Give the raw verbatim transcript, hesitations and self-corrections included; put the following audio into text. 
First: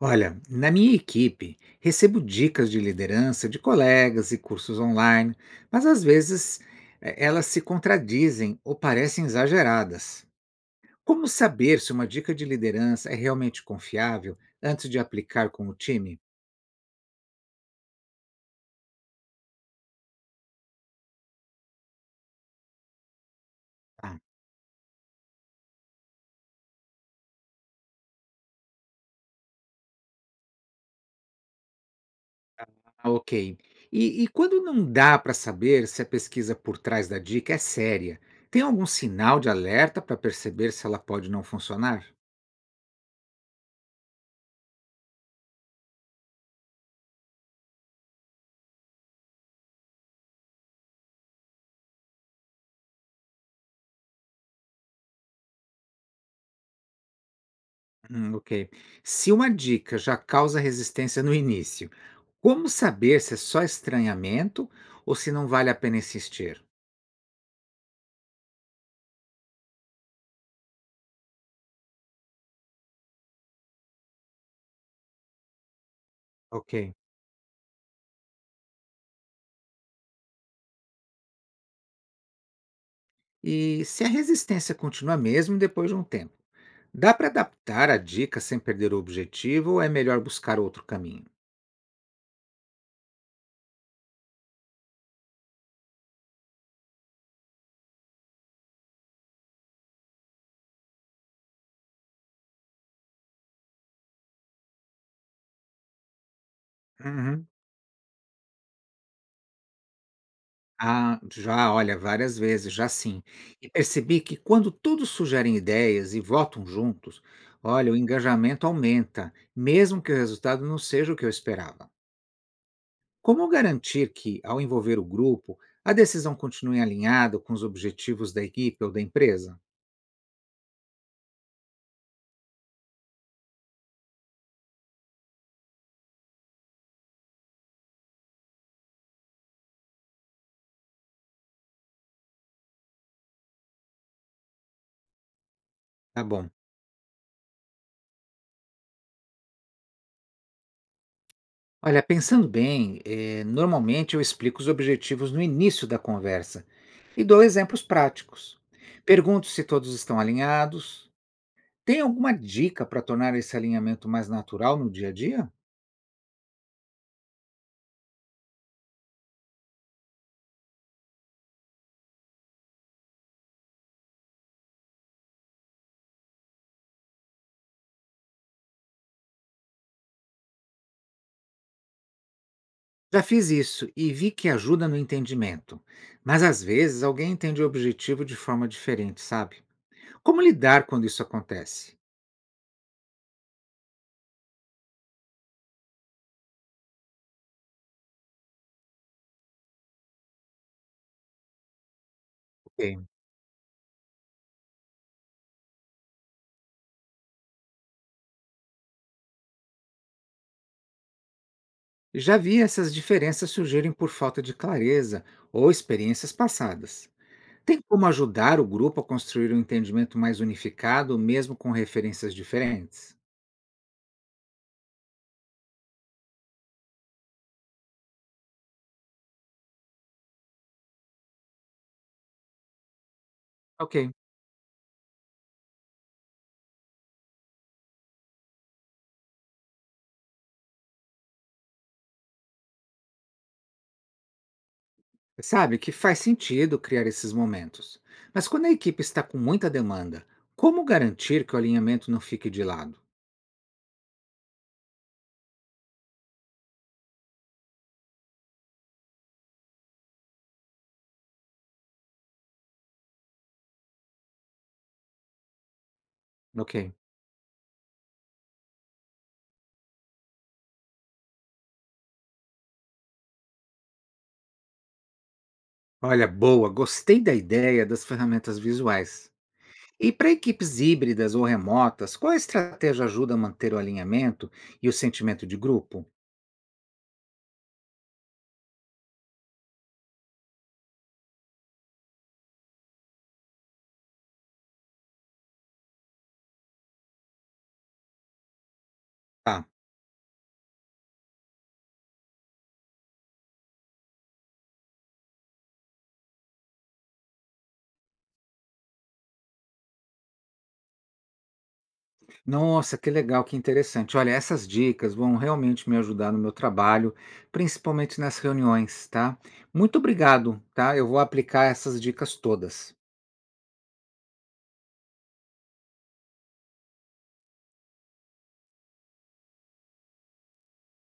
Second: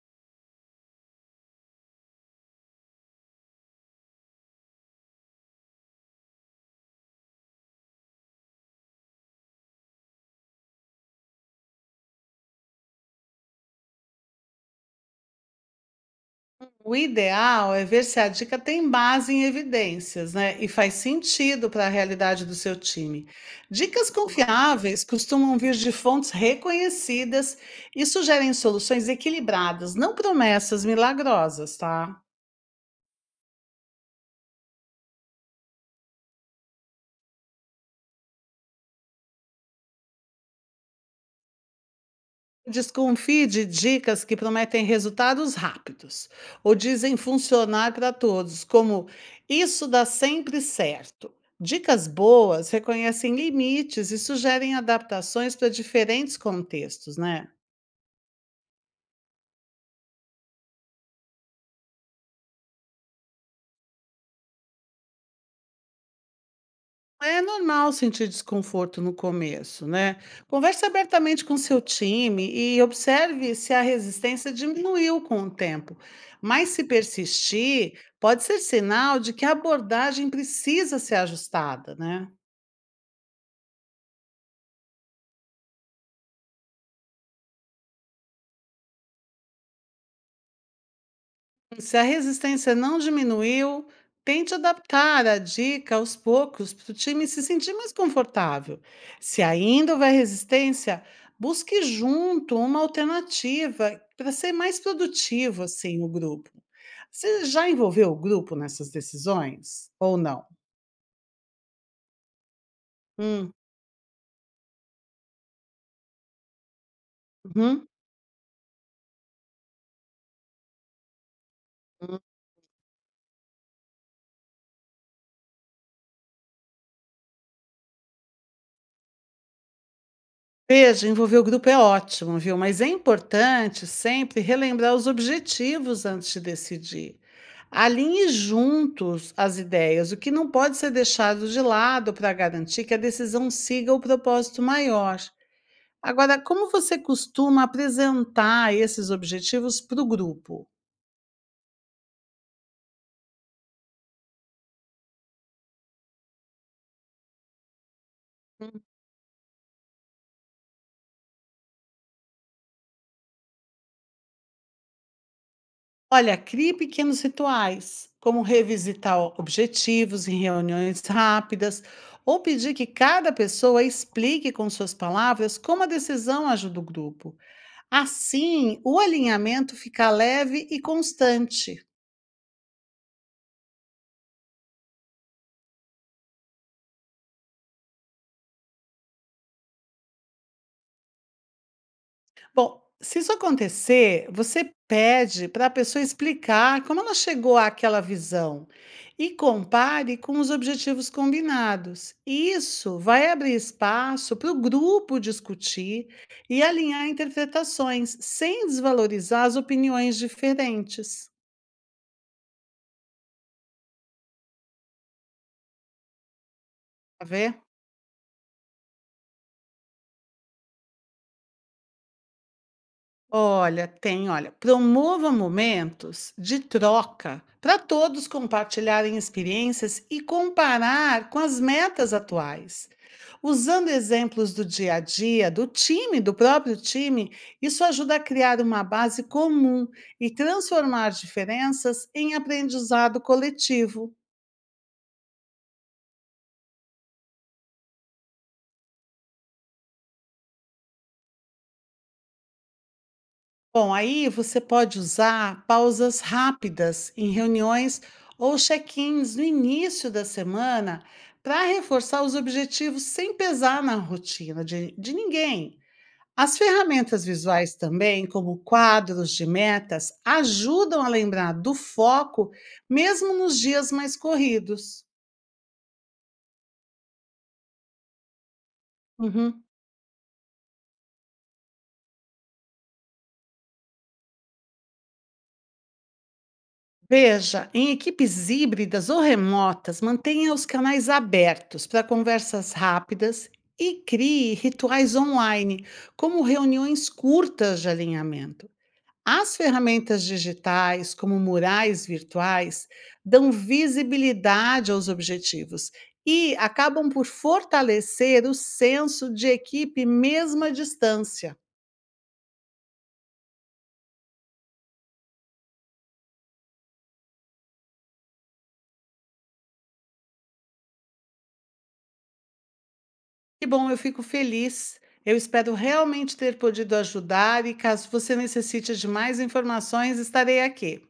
Olha, na minha equipe, recebo dicas de liderança de colegas e cursos online, mas às vezes eh, elas se contradizem ou parecem exageradas. Como saber se uma dica de liderança é realmente confiável antes de aplicar com o time? O ideal é ver se a dica tem base em evidências, né? E faz sentido para a realidade do seu time. Dicas Ah, confiáveis costumam vir de fontes reconhecidas e sugerem soluções equilibradas, não promessas milagrosas, tá? ok. E, e quando não dá para saber se a pesquisa por trás da dica é séria, tem algum sinal de alerta para perceber se ela pode não funcionar? Desconfie de dicas que prometem resultados rápidos ou dizem funcionar para todos, como isso dá sempre certo. Dicas boas reconhecem limites e sugerem adaptações para diferentes contextos, né? Hum, ok. Se uma dica já causa resistência no início, como saber se é só estranhamento ou se não vale a pena insistir? É normal sentir desconforto no começo, né? Converse abertamente com seu time e observe se a resistência diminuiu com o tempo. Mas se Ok. persistir, pode ser sinal de que a abordagem precisa ser ajustada, né? E se a resistência continua mesmo depois de um tempo? Dá para adaptar a dica sem perder o objetivo ou é melhor buscar outro caminho? Se a resistência não diminuiu, tente adaptar a dica aos poucos para o time se sentir mais confortável. Se ainda houver resistência, busque junto uma alternativa para ser mais produtivo assim o grupo. Você Uhum. já envolveu o grupo nessas decisões ou não? Ah, já, olha, várias vezes, já sim. Hum, E percebi que quando todos sugerem ideias e votam juntos, uhum, olha, o engajamento aumenta, mesmo que o resultado não seja o que eu esperava. Como garantir que, ao envolver o grupo, a decisão continue alinhada com os objetivos da equipe ou da empresa? veja, envolver o grupo é ótimo, viu? Mas é importante sempre relembrar os objetivos antes de decidir. Alinhe juntos as ideias, o que não pode ser deixado de lado para garantir que a decisão siga o propósito maior. Tá Agora, bom. como você costuma apresentar esses objetivos para o grupo? Olha, pensando bem, eh, normalmente eu explico os objetivos no início da conversa e dou exemplos práticos. Pergunto se todos estão alinhados. Tem alguma dica para tornar esse alinhamento mais natural no dia a dia? Olha, crie pequenos rituais, como revisitar o- objetivos em reuniões rápidas ou pedir que cada pessoa explique com suas palavras como a decisão ajuda o grupo. Assim, o alinhamento fica leve e constante. Já fiz isso e vi que ajuda no entendimento, mas às vezes alguém entende o objetivo de forma diferente, sabe? Como lidar quando isso acontece? Bom, se isso acontecer, você pede para a pessoa explicar como ela chegou àquela visão e compare com os objetivos combinados. Isso Ok. vai abrir espaço para o grupo discutir e alinhar interpretações, sem desvalorizar as opiniões diferentes. Já vi essas diferenças surgirem por falta de clareza ou experiências passadas. Tá vendo? Tem como ajudar o grupo a construir um entendimento mais unificado, mesmo com referências diferentes? Olha, tem, olha, promova momentos de troca para todos compartilharem experiências e comparar com as metas atuais. Usando Ok. exemplos do dia a dia, do time, do próprio time, isso ajuda a criar uma base comum e transformar diferenças em aprendizado coletivo. Sabe que faz sentido criar esses momentos. Mas quando a equipe está com muita demanda, como garantir que o alinhamento não fique de lado? Bom, aí você pode usar pausas rápidas em reuniões ou check-ins no início da semana para reforçar os objetivos sem pesar na rotina de, de ninguém. As Ok. ferramentas visuais também, como quadros de metas, ajudam a lembrar do foco mesmo nos dias mais corridos. Olha, boa, gostei da ideia das ferramentas visuais. Uhum. E para equipes híbridas ou remotas, qual a estratégia ajuda a manter o alinhamento e o sentimento de grupo? Veja, em equipes híbridas ou remotas, mantenha os canais abertos para conversas rápidas e crie rituais online, como reuniões curtas de alinhamento. As Tá. ferramentas digitais, como murais virtuais, dão visibilidade aos objetivos e acabam por fortalecer o senso de equipe mesmo à distância. Nossa, que legal, que interessante. Olha, essas dicas vão realmente me ajudar no meu trabalho, principalmente nas reuniões, tá? Muito obrigado, tá? Eu vou aplicar essas dicas todas. Que bom, eu fico feliz. Eu espero realmente ter podido ajudar e caso você necessite de mais informações, estarei aqui.